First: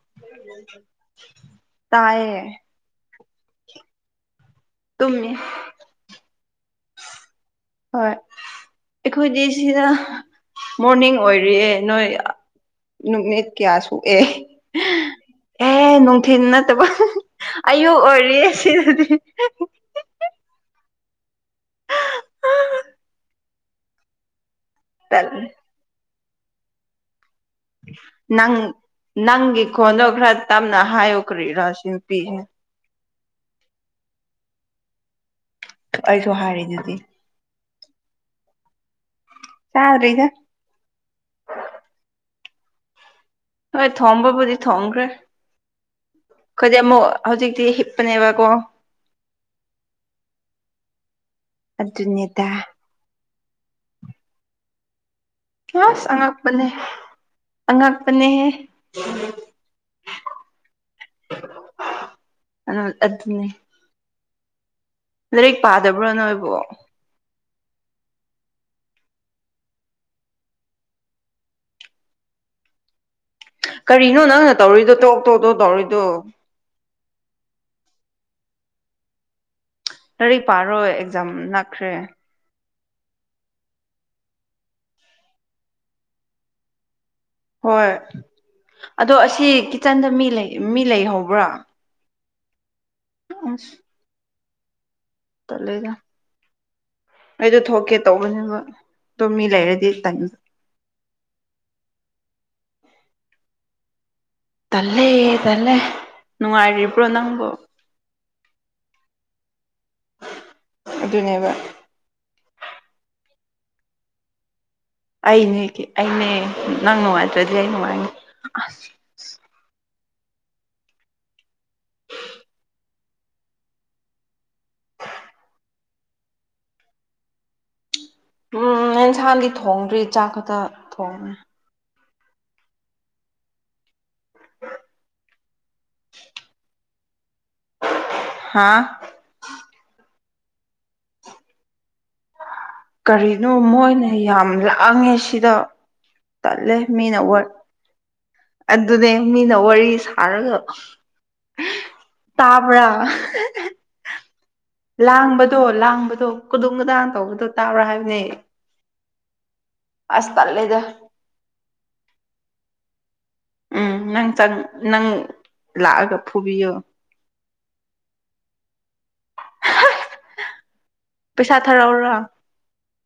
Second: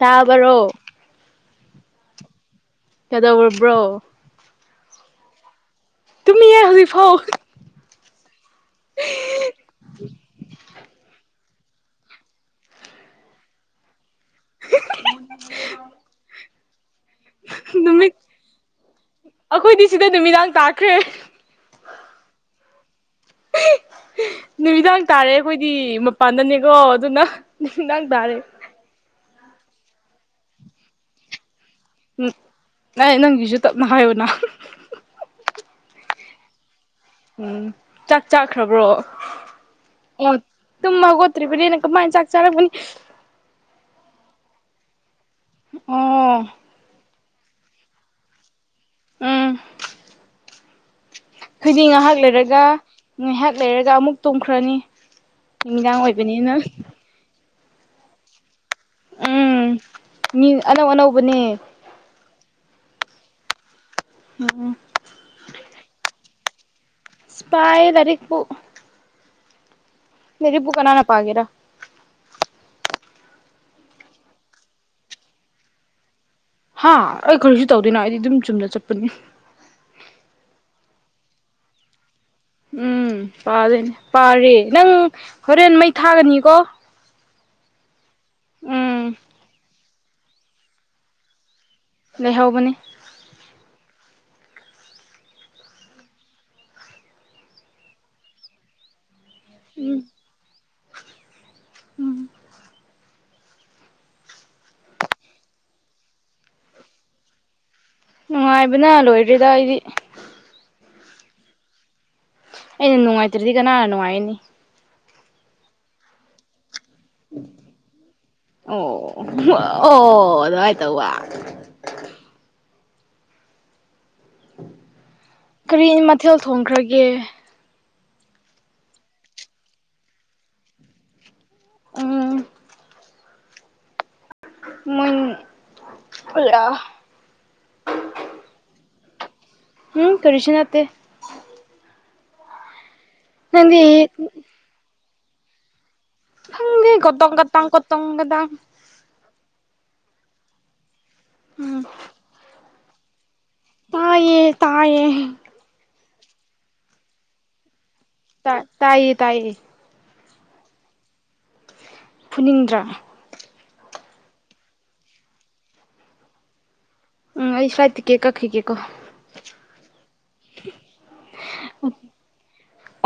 ꯇꯥꯕꯔꯣ ꯇꯌꯦ ꯀꯗꯧ ꯑꯣꯏꯔꯕ꯭ꯔꯣ꯫ ꯇꯨꯝꯃꯤ ꯇꯨꯃꯤ ꯌꯥ ꯍꯧꯖꯤꯛ ꯐꯥꯎ ꯍꯣꯏ ꯑꯩꯈꯣꯏꯗꯤ ꯁꯤꯗ ꯃꯣꯔꯅꯤꯡ ꯑꯣꯏꯔꯤꯑꯦ ꯅꯣꯏ ꯅꯨꯃꯤꯠ ꯀꯌꯥ ꯁꯣꯛꯑꯦ ꯑꯦ ꯅꯨꯡꯊꯤꯤꯟ ꯅꯠꯇꯕ ꯑꯌꯨꯛ ꯑꯣꯏꯔꯤꯌꯦ ꯁꯤꯗꯗꯤ ꯗꯤ ꯁꯤꯗ ꯅꯨꯃꯤꯗꯥꯡ ꯇꯥꯈ꯭ꯔꯦ ꯅꯨꯃꯤꯗꯥꯡ ꯇꯥꯔꯦ ꯇꯜꯂꯦ ꯑꯩꯈꯣꯏꯗꯤ ꯃꯄꯥꯟꯗꯅꯦꯀꯣ ꯑꯗꯨꯅ ꯅꯨꯃꯤꯗꯥꯡ ꯇꯥꯔꯦ ꯅꯪ ꯅꯪꯒꯤ ꯀꯣꯟꯗꯣ ꯈꯔ ꯇꯞꯅ ꯍꯥꯏꯌꯣꯛꯈ꯭ꯔꯤꯔꯥꯁꯤ ꯎꯝ ꯑꯩ ꯅꯪꯒꯤꯁꯨ ꯇꯞꯅ ꯍꯥꯏꯌꯨꯅ ꯑꯩꯁꯨ ꯍꯥꯏꯔꯤ ꯑꯗꯨꯗꯤ ꯎꯝ ꯆꯥꯛ ꯆꯥꯈ꯭ꯔꯕ꯭ꯔꯣ ꯆ꯭ꯔꯤ ꯇꯨꯝꯃ ꯈꯣꯠꯇ꯭ꯔꯤꯕꯅꯤꯅ ꯀꯃꯥꯏꯅ ꯆꯥꯛ ꯆꯥꯔꯛꯄꯅꯤ ꯍꯣꯏ ꯊꯣꯝꯕꯕꯨꯗꯤ ꯊꯣꯡꯈ꯭ꯔꯦ ꯑꯣ ꯎꯝ ꯑꯩꯈꯣꯏꯗꯤ ꯑꯃꯨꯛ ꯍꯧꯖꯤꯛꯇꯤ ꯍꯤꯞꯄꯅꯦꯕꯀꯣ ꯎꯝ ꯑꯩꯈꯣꯏꯗꯤ ꯉꯥꯏꯍꯥꯛ ꯑꯗꯨꯅꯦꯗ ꯂꯩꯔꯒ ꯉꯥꯏꯍꯥꯛ ꯂꯩꯔꯒ ꯑꯃꯨꯛ ꯇꯣꯡꯈ꯭ꯔꯅꯤ ꯑꯁ ꯑꯉꯛꯄꯅꯦ ꯑꯉꯛꯄꯅꯦꯍꯦ ꯎꯝ ꯃꯤ ꯑꯅꯧ ꯑꯅꯧꯕꯅꯦ ꯑ ꯑꯗꯨꯗꯅꯦ ꯎꯝ ꯂꯥꯏꯔꯤꯛ ꯄꯥꯗꯕ꯭ꯔꯣ ꯅꯣꯏꯕꯣ ꯏꯁꯄꯥꯏ ꯇꯔꯤꯈꯄꯨ ꯃꯦꯔꯤꯕꯨ ꯀꯅꯥꯅ ꯄꯥꯒꯦꯔꯥ ꯀꯔꯤꯅꯣ ꯅꯪꯅ ꯇꯧꯔꯤꯗꯣ ꯇꯣꯛ ꯇꯣꯛꯇꯣ ꯇꯧꯔꯤꯗꯣ ꯍꯥ ꯑꯩ ꯀꯔꯤꯁꯨ ꯇꯧꯗꯣꯏꯅꯣ ꯑꯩꯗꯤ ꯑꯗꯨꯝ ꯆꯨꯝꯅ ꯆꯠꯄꯅꯤ ꯂꯥꯏꯔꯤꯛ ꯄꯥꯔꯣꯏ ꯑꯦꯛꯖꯥꯝ ꯅꯛꯈ꯭ꯔꯦ ꯎꯝ ꯄꯥꯗꯣꯏꯅꯦ ꯄꯥꯔꯦ ꯅꯪ ꯍꯣꯔꯦꯟ ꯃꯩ ꯊꯥꯒꯅꯤꯀꯣ ꯍꯣꯏ ꯑꯗꯣ ꯎꯝ ꯑꯁꯤ ꯀꯤꯠꯆꯟꯗ ꯃꯤ ꯃꯤ ꯂꯩꯍꯧꯕ꯭ꯔꯥ ꯂꯩꯍꯕꯅꯦ ꯑ ꯇꯠꯂꯦꯗ ꯑꯩꯗꯣ ꯊꯣꯛꯀꯦ ꯇꯧꯕꯅꯦꯕ ꯑꯗꯨꯝ ꯃꯤ ꯂꯩꯔꯗꯤ ꯎꯝ ꯇꯥꯏꯅꯤꯡ ꯎꯝ ꯇꯜꯂꯦ ꯇꯜꯂꯦ ꯅꯨꯡꯉꯥꯏꯔꯤꯕ꯭ꯔꯣ ꯅꯪꯕꯨ ꯅꯨꯡꯉꯥꯏꯕꯅ ꯂꯣꯏꯔꯦꯗ ꯑꯩꯗꯤ ꯑꯗꯨꯅꯦꯕ ꯑꯩꯅ ꯅꯨꯡꯉꯥꯏꯇ꯭ꯔꯗꯤ ꯀꯅꯥꯅ ꯅꯨꯡꯉꯥꯏꯅꯤ ꯑꯩꯅꯦ ꯑꯩꯅꯦ ꯅꯪ ꯅꯨꯡꯉꯥꯏꯇ꯭ꯔꯗꯤ ꯑꯩ ꯅꯨꯡꯉꯥꯏꯉꯦ ꯑꯁ ꯑꯣ ꯑꯣ ꯑꯗꯨꯃꯥꯏ ꯇꯧꯕ ꯀꯔꯤꯅꯤ ꯃꯊꯦꯜ ꯊꯣꯡꯈ꯭ꯔꯒꯦ ꯎꯝ ꯑꯦꯟꯁꯥꯡꯗꯤ ꯊꯣꯡꯗ꯭ꯔꯤ ꯆꯥꯛ ꯈꯛꯇ ꯊꯣꯡꯉꯦ ꯎꯝ ꯃꯣꯢꯅꯨ ꯑꯂ ꯍꯥꯥ ꯎꯝ ꯀꯔꯤꯁꯨ ꯅꯠꯇꯦ ꯀꯔꯤꯅꯣ ꯅꯪꯗꯤ ꯃꯣꯏꯅ ꯌꯥꯝ ꯂꯥꯡꯉꯦ ꯁꯤꯗ ꯇꯜꯂꯦ ꯊꯪ ꯃꯤꯅ ꯀꯇꯣꯡ ꯋꯥ ꯀꯇꯪ ꯀꯇꯣꯡꯒꯗꯪ ꯑꯗꯨꯅꯦ ꯃꯤꯅ ꯋꯥꯔꯤ ꯁꯥꯔꯒ ꯎꯝ ꯭ꯔ ꯇꯥꯏꯌꯦ ꯇꯥꯏꯌꯦ ꯂꯥꯡꯕ ꯇꯣ ꯂꯥꯡꯕꯗꯣ ꯈꯨꯗꯣꯡ ꯈꯨꯗꯥꯡ ꯇꯧꯕꯗꯣ ꯇꯥꯕ꯭ꯔꯥ ꯍꯥꯏꯕꯅꯦ ꯇ ꯇꯥꯏꯌꯦ ꯇꯥꯏꯌꯦ ꯑꯁ ꯇꯂꯦꯗ ꯐꯨꯅꯤꯡꯗ꯭ꯔꯥ ꯎꯝ ꯅꯪ ꯅꯪ ꯂꯥꯛꯑꯒ ꯐꯨꯕꯤꯌꯣ ꯎꯝ ꯑꯩ ꯐ꯭ꯂꯥꯏꯠ ꯇꯤꯀꯦꯠ ꯀꯛꯈꯒꯦꯀꯣ ꯄꯩꯁꯥ ꯊꯥꯔꯛꯎꯔꯣ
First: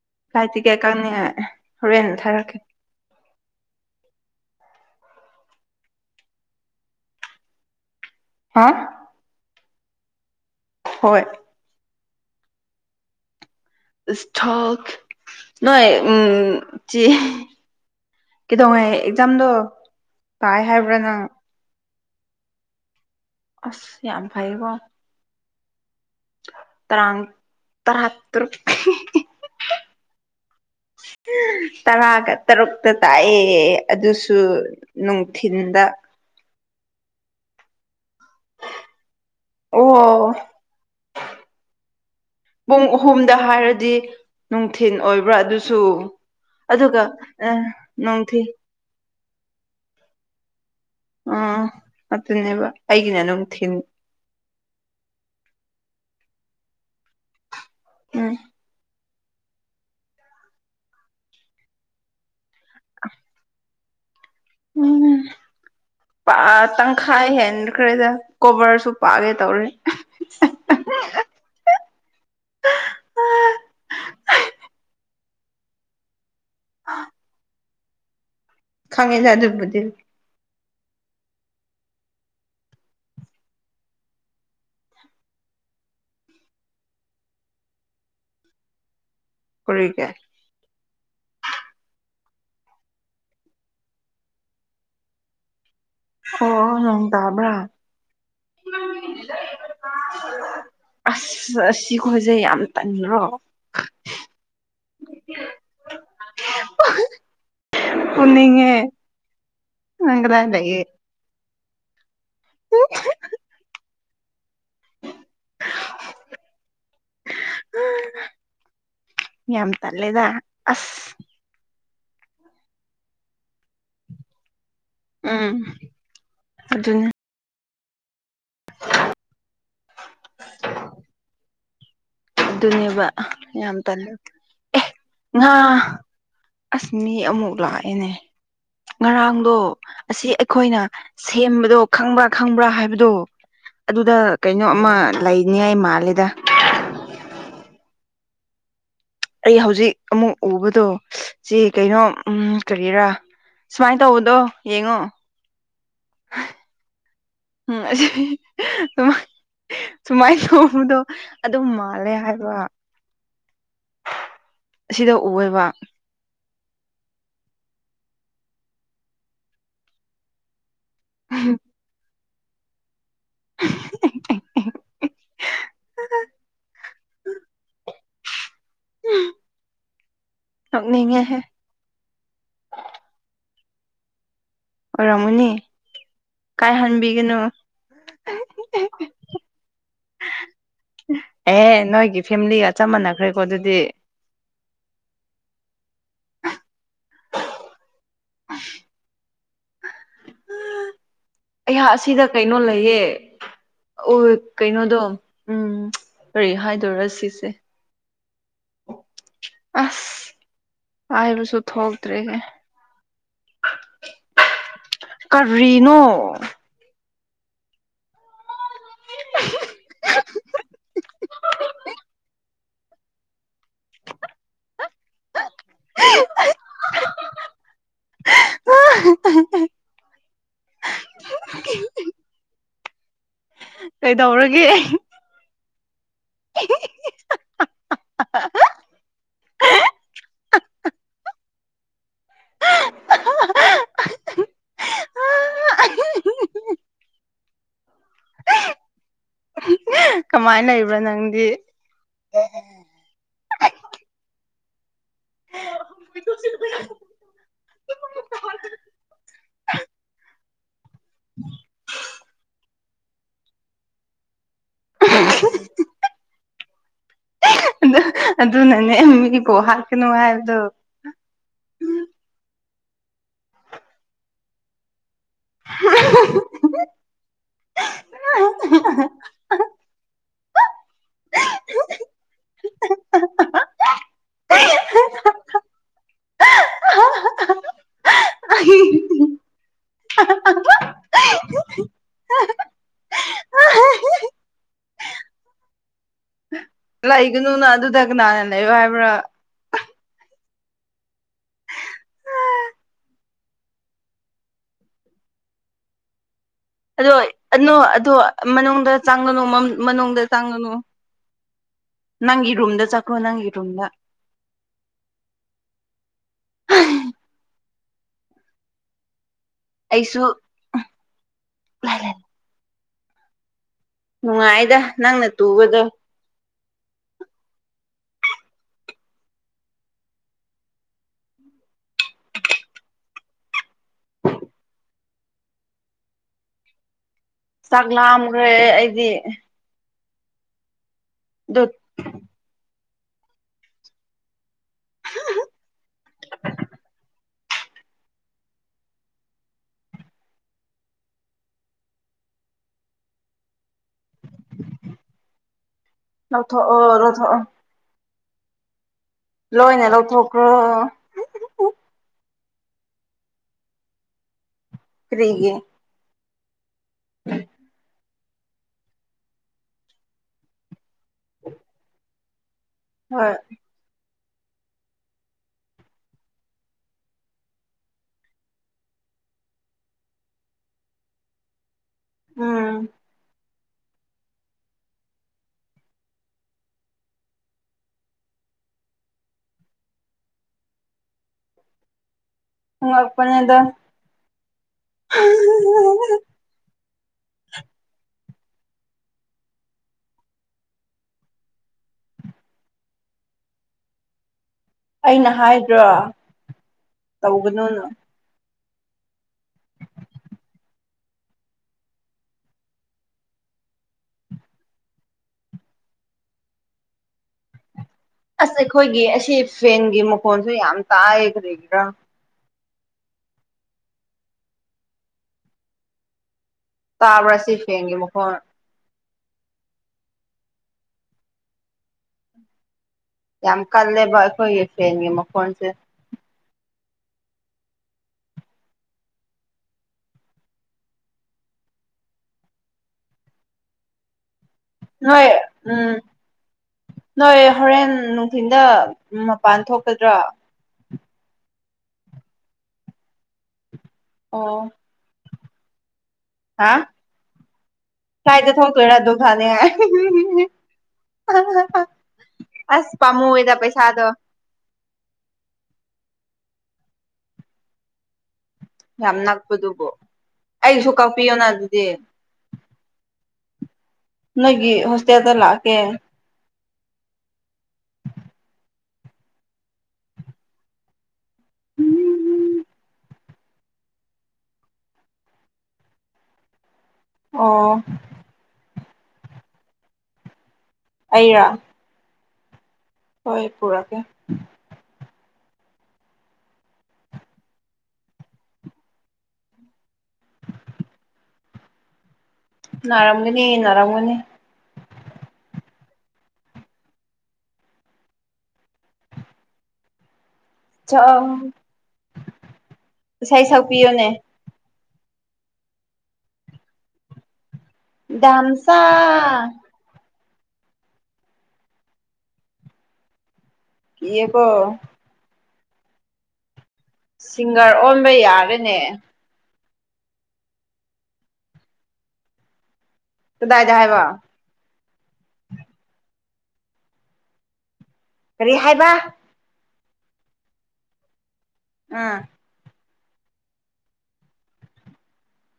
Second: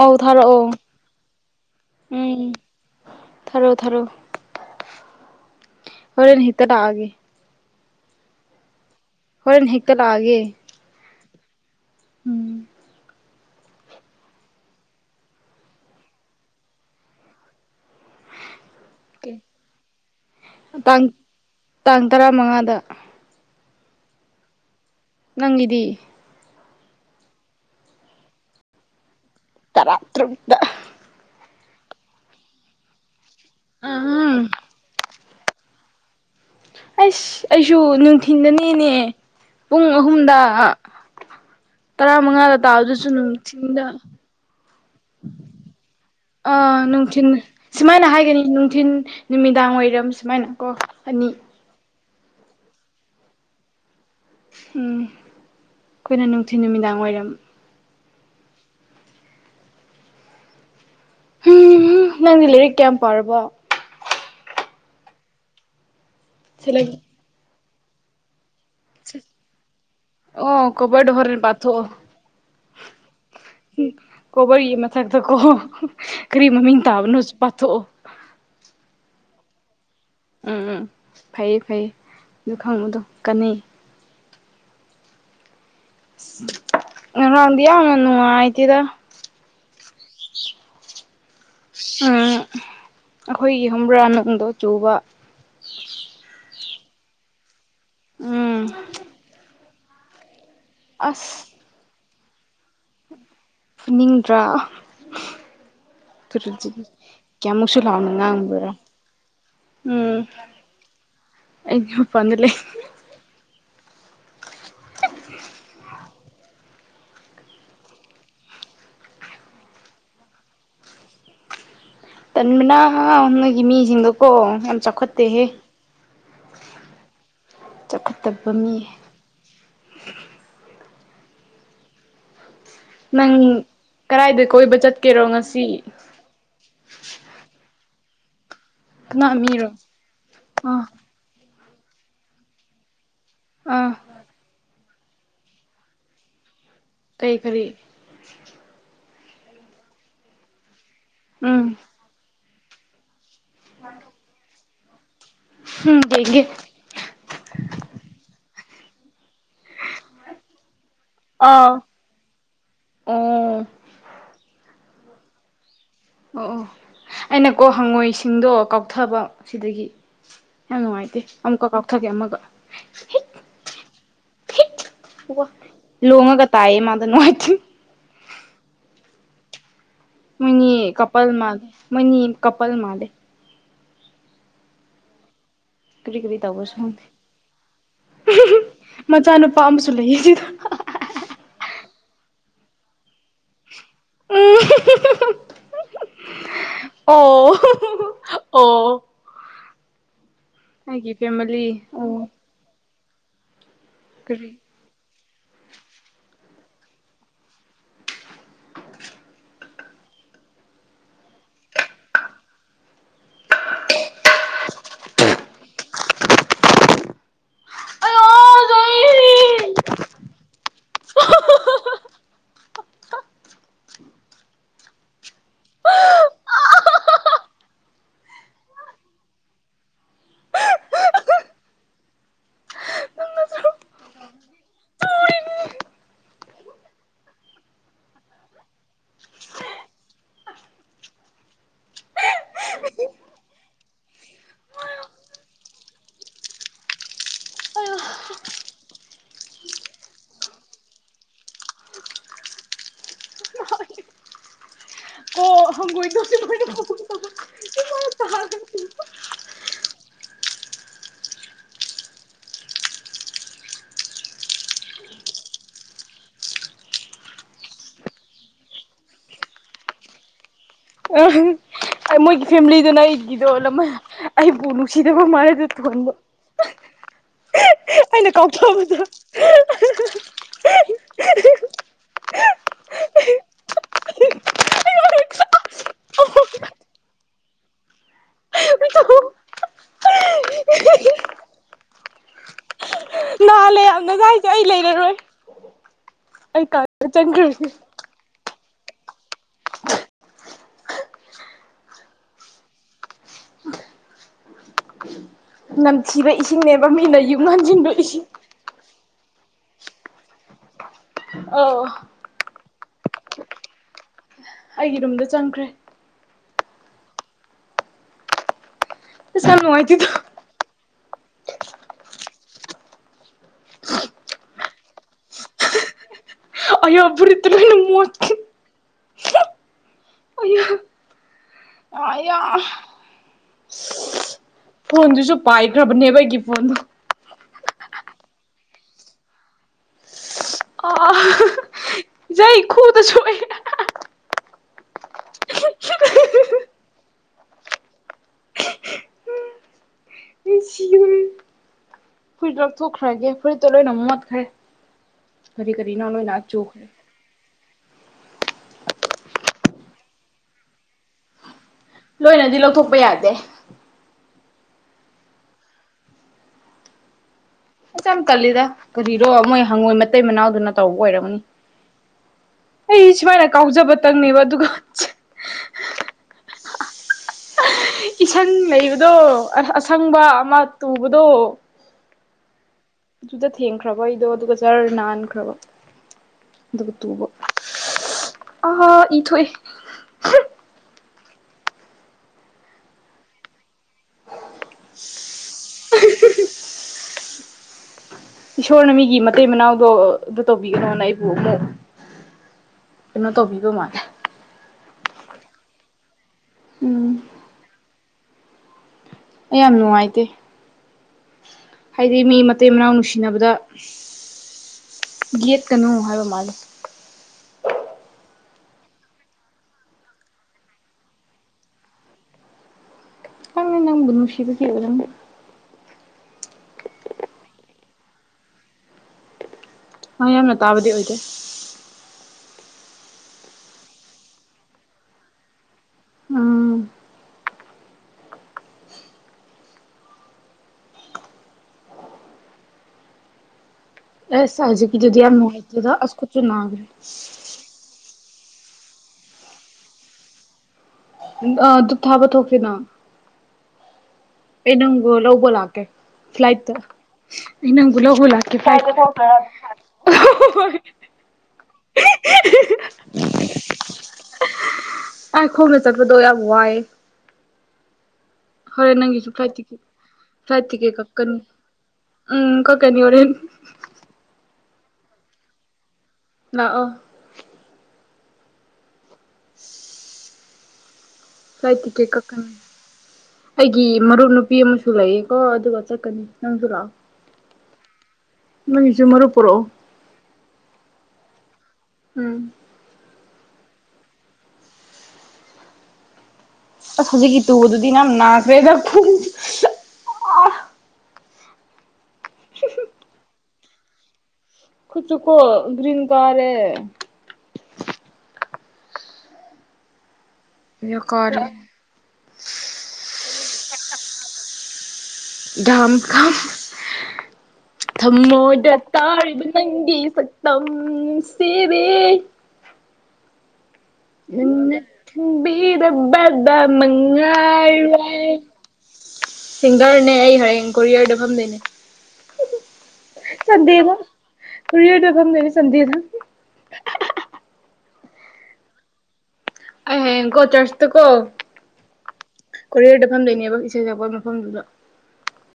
ꯑꯧ ꯐ꯭ꯂꯥꯏꯠ ꯊꯥꯔꯛꯑꯣ ꯇꯤꯀꯦꯠꯀꯛꯅꯦ ꯍꯣꯔꯦꯟ ꯊꯥꯔꯛꯀꯦ ꯊꯔꯣ ꯊꯔꯣ ꯍꯣꯔꯦꯟ ꯍꯦꯛꯇ ꯂꯥꯛꯑꯒꯦ ꯍꯥ ꯍꯣꯔꯦꯟ ꯍꯦꯛꯇ ꯂꯥꯛꯑꯒꯦ ꯍꯣꯏ ꯎꯝ ꯏꯁꯣꯛ ꯅꯣꯏ ꯎꯝ ꯆ ꯀꯩꯗꯧꯉꯦ ꯑꯦꯛꯖꯥꯝꯗꯣ ꯀꯥꯏ ꯍꯥꯏꯕ꯭ꯔꯥ ꯇꯥꯡ ꯅꯪ ꯇꯥꯡ ꯇꯔꯥꯃꯉꯥꯗ ꯑꯁ ꯌꯥꯝ ꯐꯩꯕꯣ ꯅꯪꯒꯤꯗꯤ ꯇꯥꯡ ꯇꯔꯥ ꯇꯔꯨꯛ ꯇꯔꯥꯇꯔꯨꯛꯇ ꯇꯔꯥꯒ ꯇꯔꯨꯛꯇ ꯇꯥꯢꯑꯦ ꯑꯗꯨꯁꯨ ꯎꯝ ꯊꯤꯟꯗ ꯑꯁ ꯑꯩꯁꯨ ꯅꯨꯡꯊꯤꯟꯗꯅꯦꯅꯦ ꯄꯨꯡ ꯑꯣ ꯑꯍꯨꯝꯗ ꯇꯔꯥ ꯃꯉꯥꯗ ꯄꯨꯡ ꯇꯥꯗꯁꯨ ꯑꯍꯨꯝꯗ ꯅꯨꯊꯤꯟꯗ ꯍꯥꯏꯔꯗꯤ ꯅꯨꯡꯊꯤꯟ ꯑꯣꯏ ꯑꯥ ꯅꯨꯡꯊꯤꯟ ꯑ ꯁꯨꯃꯥꯏꯅ ꯍꯥꯏꯒꯅꯤ ꯅꯨꯡꯊꯤꯟ ꯅꯨꯃꯤꯗꯥꯡ ꯋꯥꯏꯔꯝ ꯁꯨꯃꯥꯏꯅ ꯀꯣ ꯑꯅꯤ ꯑ ꯑꯗꯨꯅꯦꯕ ꯑꯩꯒꯤꯅ ꯑꯗꯨꯝ ꯊꯤꯟ ꯎꯝ ꯑꯩꯈꯣꯏꯅ ꯅꯨꯡꯊꯤꯟ ꯅꯨꯃꯤꯗꯥꯡ ꯋꯥꯏꯔꯝ ꯎꯝ ꯅꯪꯗꯤ ꯂꯥꯏꯔꯤꯛ ꯀꯌꯥꯝ ꯄꯥꯔꯕꯣ ꯎꯝ ꯑ ꯇꯪ ꯊꯥ ꯍꯦꯟꯈ꯭ꯔꯦꯗ ꯀꯣꯕꯔꯁꯨ ꯄꯥꯒꯦ ꯇꯧꯔꯦ ꯑꯣ ꯀꯣꯕꯔ ꯍꯣꯔꯅ ꯄꯊꯣ ꯀꯣꯕꯔꯒꯤ ꯃꯊꯛꯇ ꯀꯣ ꯀꯔꯤ ꯃꯃꯤꯡ ꯇꯥꯕꯅꯣ ꯄꯥꯊꯣꯛꯑꯣ ꯈꯪꯉꯩꯖꯗꯕꯨꯗꯤ ꯎꯝ ꯎꯝ ꯐꯩꯌꯦ ꯐꯩꯌꯦ ꯑꯗꯨ ꯈꯪꯕꯗꯣ ꯀꯟꯅꯩ ꯉ ꯍꯪꯌꯥꯅꯨꯡ ꯑꯥꯏꯇꯗ ꯀ ꯀꯦ ꯎꯝ ꯑꯩꯈꯣꯏꯒꯤ ꯍꯝꯕ꯭ꯔꯥ ꯅꯨꯡꯗꯣ ꯆꯨꯕ ꯑꯣ ꯅꯣꯡ ꯇꯥꯕ꯭ꯔꯥ ꯎꯝ ꯑꯁ ꯑꯁꯤ ꯈꯁꯩ ꯌꯥꯝ ꯇꯟꯈ꯭ꯔꯣ ꯅꯤꯡꯗ꯭ꯔꯥ ꯀꯌꯥꯃꯨꯛꯁꯨ ꯂꯥꯛꯑꯣꯅ ꯉꯥꯡꯕꯔꯣ ꯐꯨꯅꯤꯡꯉꯦ ꯅꯪ ꯀꯗꯥꯏ ꯂꯩꯌꯦ ꯎꯝ ꯏꯄꯝ ꯂꯩ ꯌꯥꯝ ꯇꯜꯂꯦꯗ ꯑꯁ ꯇꯟꯕꯅ ꯅꯣꯏꯒꯤ ꯃꯤꯁꯤꯡꯗꯨꯣꯀꯣ ꯌꯥꯝ ꯆꯥꯎꯈꯠ ꯎꯝ ꯑꯗꯨꯅꯦ ꯆꯥꯎꯈꯠꯇꯕ ꯃꯤ ꯑꯗꯨꯅꯦꯕ ꯅꯪ ꯌꯥꯝ ꯇꯜꯂ ꯀꯗꯥꯏꯗ ꯀꯣꯏꯕ ꯑꯦ ꯆꯠꯀꯦꯔꯣ ꯉꯥ ꯉꯁꯤ ꯑꯁ ꯃꯤ ꯑꯃꯨꯛ ꯂꯥꯛꯑꯦꯅꯦ ꯀꯅꯥ ꯉꯔꯥꯡꯗꯣ ꯃꯤꯔꯣ ꯑꯁꯤ ꯑꯩꯈꯣꯏꯅ ꯑꯥ ꯁꯦꯝꯕꯗꯣ ꯈꯪꯕ꯭ꯔꯥ ꯈꯪꯕ꯭ꯔꯥ ꯍꯥꯏꯕꯗꯣ ꯑꯥ ꯑꯗꯨꯗ ꯀꯩꯅꯣ ꯑꯃ ꯂꯩꯅꯤꯉꯥꯏ ꯃꯥꯜꯂꯤꯗ ꯀꯔꯤ ꯀꯔꯤ ꯑꯩ ꯍꯧꯖꯤꯛ ꯑꯃꯨꯛ ꯎꯕꯗꯣ ꯁꯤ ꯎꯝ ꯀꯩꯅꯣ ꯀꯔꯤꯔꯥ ꯁꯨꯃꯥꯏꯅ ꯇꯧꯕꯗꯣ ꯌꯦꯡꯉꯣ ꯎꯝ ꯌꯦꯡꯒꯦ ꯎꯝ ꯑꯁꯤ ꯁ ꯁꯨꯃꯥꯏꯅ ꯊꯣꯡꯕꯗꯣ ꯑꯗꯨꯝ ꯑꯥ ꯑꯣ ꯃꯥꯜꯂꯦ ꯍꯥꯏꯕ ꯑꯣ ꯑꯁꯤꯗ ꯎꯑꯕ ꯑꯣ ꯑꯣ ꯑꯩꯅꯀꯣ ꯍꯪꯉꯣꯏꯁꯤꯡꯗꯣ ꯀꯥꯎꯊꯕ ꯁꯤꯗꯒꯤ ꯌꯥꯝꯪ ꯃꯥꯥꯏꯇ ꯑꯀ ꯀ ꯑꯣꯈꯒꯤꯦ ꯑꯃꯒ ꯂꯣꯡꯉꯒ ꯇꯥꯏꯌꯦ ꯃꯥꯗ ꯅꯨꯡꯉꯥꯏꯇꯤꯡ ꯃꯅꯤ ꯀꯄꯥꯜ ꯅꯣꯛꯅꯤꯡꯉꯦꯍꯦ ꯃꯥꯂꯦ ꯃꯅꯤ ꯀꯄꯜ ꯃꯥꯂꯦ ꯑꯣ ꯔꯃꯅꯤ ꯀꯔꯤ ꯀꯔꯤ ꯇꯧꯕꯁꯨ ꯃꯆꯥꯅꯨꯄꯥ ꯑꯃꯁꯨ ꯂꯩꯌꯦ ꯁꯤꯗ ꯑꯦꯍ ꯅꯣꯏꯒꯤ ꯐꯦꯃꯤꯂꯤꯒ ꯆ ꯃꯥꯟꯅꯈ꯭ꯔꯦꯀꯣ ꯑꯗꯨꯗꯤ ꯎꯝ ꯑꯣ ꯑꯣ ꯑꯩꯒꯤ ꯐꯦꯃꯤꯂꯤ ꯑꯩꯍꯥꯛ ꯑꯁꯤꯗ ꯑꯣ ꯀꯩꯅꯣ ꯂꯩꯌꯦ ꯎ ꯀꯔꯤ ꯀꯩꯅꯣꯗꯣ ꯎꯝ ꯀꯔꯤ ꯍꯥꯏꯗꯣꯏꯔ ꯁꯤꯁꯦ [inaudible] ꯑꯁ ꯍꯥꯏꯕ ꯁꯨ ꯊꯣꯛꯇ꯭ꯔꯦ ꯍꯦ ꯀꯔꯤꯅꯣ [unintelligible] ꯍ [unintelligible] ꯀꯩꯗꯧꯔꯒꯦ [unintelligible] [unintelligible] [unintelligible] ꯀꯃꯥꯏꯅ ꯂꯩꯕ꯭ꯔꯥ ꯅꯪꯗꯤ ꯑꯣ ꯍꯪꯒꯣꯏꯅꯣ ꯁꯤ [unintelligible] ꯑꯗꯨ ꯑꯗꯨꯅꯅꯦ ꯃꯤꯕꯨꯣ ꯍꯥꯀꯅꯨ ꯍꯥꯏꯕꯗꯣ ꯎ ꯑꯩ ꯃꯣꯏꯒꯤ ꯐꯦꯃꯤꯂꯤꯗꯨꯅ ꯑꯩꯒꯤꯗꯣ ꯑꯩꯕꯨ ꯅꯨꯡꯁꯤꯗꯕ ꯃꯗ ꯊꯣꯟꯕ ꯑꯩꯅ ꯀꯥꯎꯊꯣꯛꯑꯕꯗꯣ ꯅꯖꯥꯏ ꯖꯦ ꯑꯩ ꯂꯩꯔꯔꯣꯏ ꯑꯩ ꯀꯥꯗ ꯂꯩꯒꯅꯨꯅ ꯆꯪꯈ꯭ꯔꯒꯦ ꯑꯗꯨꯗ ꯀꯅꯥꯅ ꯂꯩꯌꯣ ꯍꯥꯏꯕ꯭ꯔꯥ ꯅꯝꯊꯤꯕ ꯏꯁꯤꯡꯅꯦꯕ ꯑꯗꯣ ꯃꯤꯅ ꯌꯨꯡ ꯑꯅꯣ ꯍꯥꯟꯖꯤꯟꯕ ꯑꯗꯣ ꯏꯁꯤꯡ ꯃꯅꯨꯡꯗ ꯆꯪꯒꯅꯨ ꯃꯅꯨꯡꯗ ꯆꯪꯒꯅꯨ ꯑꯣ ꯅꯪꯒꯤ ꯔꯨꯝꯗ ꯆꯠꯈ꯭ꯔꯣ ꯅꯪꯒꯤ ꯔꯨꯝꯗ ꯑꯩꯒꯤ ꯔꯨꯝꯗ ꯆꯪꯈ꯭ꯔꯦ ꯏꯁ ꯌꯥꯝ ꯅꯨꯡꯉꯥꯏ ꯑꯩꯁꯨ ꯅꯨꯡꯉꯥꯏꯗ ꯅꯪꯅ ꯇꯨꯕꯗꯣ ꯑꯌꯥ ꯐꯨꯔꯤꯠꯇꯨ ꯂꯣꯏꯅ ꯃꯣꯠ ꯑꯣ ꯑꯌꯥ ꯐꯣꯟꯗꯨꯁꯨ ꯄꯥꯏꯗ꯭ꯔꯕꯅꯦꯕ ꯑꯩꯒꯤ ꯐꯣꯟꯗꯨ ꯆꯛ ꯂꯥꯝꯒ꯭ꯔꯦ ꯑꯩꯗꯤ ꯑꯣ ꯑꯣ ꯗꯠ ꯑꯩ ꯈꯨꯗ ꯁꯣꯛ ꯑꯦ ꯐꯨꯔꯤꯠꯇ ꯂꯧꯊꯣꯛꯈ꯭ꯔꯒꯦ ꯐꯨꯔꯤꯠꯇꯣ ꯂꯣꯏꯅ ꯃꯣꯠꯈ꯭ꯔꯦ ꯀꯔꯤ ꯀꯔꯤꯅꯣ ꯂꯣꯏꯅꯆꯨꯈ꯭ꯔꯦ ꯆꯂꯣ ꯊꯛꯑꯣ ꯂꯣꯏꯅ ꯂꯧꯊꯣꯛꯈ꯭ꯔꯣ ꯂꯣꯏꯅꯗꯤ ꯂꯧꯊꯣꯛꯄ ꯌꯥꯗꯦ ꯀꯔꯤꯒꯤ ꯎꯝ ꯌꯥꯝ ꯇꯜꯂꯤꯗ ꯀꯔꯤꯔꯣ ꯃꯣꯏ ꯍꯪꯉꯣꯏ ꯃꯇꯩ ꯃꯅꯥꯎꯗꯨꯅ ꯇꯧꯕ ꯑꯣꯏꯔꯝꯅꯤ ꯑꯩ ꯍꯣꯏ ꯁꯨꯃꯥꯏꯅ ꯀꯥꯎꯖꯕꯇꯪꯅꯦꯕ ꯑꯗꯨꯒ ꯏꯁꯪ ꯂꯩꯕꯗꯣ ꯑꯁꯪꯕ ꯑꯃ ꯇꯨꯕꯗꯣ ꯎꯝ ꯑꯗꯨꯨ ꯊꯦꯡꯈ꯭ꯔꯕ ꯑꯩꯗꯣ ꯑꯗꯨꯒ ꯖꯔ ꯅꯥꯟꯈ꯭ꯔꯕ ꯑꯗꯨꯒ ꯇꯨꯕ ꯑ ꯏꯊꯣꯏ ꯃꯉꯄꯅꯤꯗ ꯏꯁꯣꯔꯅ ꯃꯤꯒꯤ ꯃꯇꯩ ꯃꯅꯥꯎꯗꯣ ꯑꯗꯨ ꯇꯧꯕꯤꯒꯅꯣꯅ ꯑꯩꯕꯨ ꯑꯃꯨꯛ ꯀꯩꯅꯣ ꯇꯧꯕꯤꯗꯧ ꯃꯥꯜꯂꯦ ꯑꯩꯅ ꯍꯥꯏꯗ꯭ꯔꯣ ꯎꯝ ꯇꯧꯒꯅꯨꯅ ꯑꯩ ꯌꯥꯝ ꯅꯨꯡꯉꯥꯏꯇꯦ ꯍꯥꯏꯗꯤ ꯃꯤ ꯃꯇꯩ ꯃꯅꯥꯎ ꯅꯨꯡꯁꯤꯅꯕꯗ ꯌꯦꯠꯀꯅꯨ ꯍꯥꯏꯕ ꯃꯥꯜꯂꯦ ꯑꯁ ꯑꯩꯈꯣꯏꯒꯤ ꯑꯁꯤ ꯐꯦꯟꯒꯤ ꯃꯈꯣꯟꯁꯨ ꯌꯥꯝ ꯇꯥꯏ ꯀꯔꯤꯒꯤꯔꯥ ꯈꯪꯗꯦ ꯅꯪꯕꯨ ꯅꯨꯡꯁꯤꯕ ꯀꯦꯕ ꯅꯪ ꯇꯥꯕ꯭ꯔꯥ ꯁꯤ ꯐꯦꯡꯒꯦ ꯃꯈꯣꯟ ꯑꯣꯏ ꯌꯥꯝꯅ ꯇꯥꯕꯗꯤ ꯑꯣꯏꯗꯦ ꯌꯥꯝ ꯀꯜꯂꯦꯕ ꯑꯩꯈꯣꯏꯒꯤ ꯐꯦꯟꯒꯤ ꯃꯈꯣꯟꯁꯦ ꯎꯝ ꯑꯦꯁ ꯍꯧꯖꯤꯛꯒꯤꯗꯨꯗꯤ ꯅꯣꯏ ꯌꯥꯝ ꯅꯨꯡꯉꯥꯏꯇꯦꯗ ꯎꯝ ꯑꯁ ꯈꯨꯠꯁꯨ ꯅꯥꯔꯦ ꯅꯣꯏ ꯍꯣꯔꯦꯟ ꯅꯨꯡꯊꯤꯟꯗ ꯃꯄꯥꯟ ꯊꯣꯛꯀꯗ꯭ꯔꯥ ꯑ ꯗꯨꯛ ꯊꯥꯕ ꯊꯣꯛꯀꯦꯅꯣ ꯑꯣ ꯑꯩ ꯅꯪꯕꯨ ꯂꯧꯕ ꯂꯥꯛꯀꯦ ꯐ꯭ꯂꯥꯏꯠ ꯇ ꯍꯥ ꯑꯩ ꯅꯪꯕꯨ ꯂꯧꯕ ꯀꯥꯏꯗ ꯂꯥꯛꯀꯦ ꯐ꯭ꯂꯥꯏꯠ ꯊꯣꯛꯇꯣꯏꯔꯥ ꯑꯗꯨ ꯊꯥꯅꯤꯡꯉꯥꯏ ꯑꯁ ꯄꯥꯝꯃꯨꯏꯌꯦꯗ ꯄꯩꯁꯥꯗꯣ ꯑ ꯈꯣꯡꯅ ꯆꯠꯄꯗꯣ ꯌꯥꯝ ꯋꯥꯏꯌꯦ ꯍꯣꯢ ꯌꯥꯝ ꯅꯪꯒꯤꯁꯨ ꯐ꯭ꯂꯥꯏꯇꯤ ꯅꯛꯄꯗꯨꯕꯨ ꯐ꯭ꯂꯥꯏ ꯑꯩꯒꯤꯁꯨ ꯇꯤꯛꯀꯦꯠ ꯀꯛꯀꯅꯤ ꯀꯛꯄꯤꯌꯣꯅ ꯑꯗꯨꯗꯤ ꯎꯝ ꯀꯛꯀꯅꯤ ꯍꯨꯔꯦꯟ ꯅꯣꯏꯒꯤ ꯍꯣꯁꯇꯦꯜꯗ ꯂꯥꯛꯑꯒꯦ ꯂꯥꯛꯑꯣ [unintelligible] ꯐꯥꯢꯠ ꯇꯤꯀꯦꯠ ꯀꯛꯀꯅꯤ ꯑꯩꯒꯤ ꯃꯔꯨꯞ ꯅꯨꯄꯤ ꯑꯃꯁꯨ ꯂꯩꯌꯦ ꯀꯣ ꯑꯗꯨꯒ ꯆꯠꯀꯅꯤ ꯅꯪꯁꯨ ꯂꯥꯛꯑꯣ ꯑꯥꯎ ꯅꯣꯏꯃꯤꯁꯨꯃꯔ ꯄꯨꯔꯛꯣ ꯑꯩꯔꯣ ꯎꯝ ꯍꯣꯏ ꯄꯨꯔꯛꯒꯦ ꯑꯁ ꯍꯧꯖꯤꯛꯀꯤ ꯇꯨꯕꯗꯨꯗꯤ ꯌꯥꯝ ꯅꯥꯈ꯭ꯔꯦꯗ ꯈꯨꯠꯁꯨ ꯅꯥꯔꯝꯒꯅꯤ ꯅꯥꯔꯝꯒꯅꯤ ꯈꯨꯠꯁꯨꯒꯣ ꯒ꯭ꯔꯤꯟ ꯀꯔꯦ ꯑꯗꯨ ꯀꯔꯦ ꯢꯁꯩ ꯁꯛꯄꯤꯌꯣꯅꯦ ꯝ ꯀꯝ [inaudible] ꯊꯝꯃꯣꯏꯗ ꯗꯥꯝꯆꯥ ꯇꯥꯔꯤꯕ ꯅꯪꯒꯤ ꯁꯛꯇꯝ ꯅꯨꯡꯁꯤꯕꯤ ꯀꯤꯌꯦꯀꯣ ꯅꯪꯅ ꯈꯪꯕꯤꯗꯤꯗꯕ ꯁꯤꯡꯒꯔ ꯃꯉꯥꯢꯔꯦ ꯑꯣꯟꯕ ꯌꯥꯔꯦꯅꯦ ꯁꯤꯡꯒꯔꯅꯦ ꯑꯩ ꯍꯌꯦꯡ ꯀꯣꯔꯤꯌꯔꯗ ꯐꯝꯗꯣꯢꯅꯦ ꯀꯗꯥꯏꯗ ꯁꯟꯗꯦꯕ ꯍꯥꯏꯕ ꯀꯣꯔꯤꯋꯥꯔꯗ ꯐꯥꯝꯗꯣꯢꯅꯦ ꯀꯔꯤ ꯍꯥꯏꯕ ꯑꯩ ꯍꯌꯦꯡꯒꯣ ꯆꯥꯔꯇꯒꯣ ꯎꯝ ꯀꯣꯔꯤꯌꯔꯗ ꯐꯝ ꯂꯩꯅꯦꯕ ꯏꯁꯩ ꯁꯛꯄꯒꯤ ꯃꯐꯝꯗꯨꯗ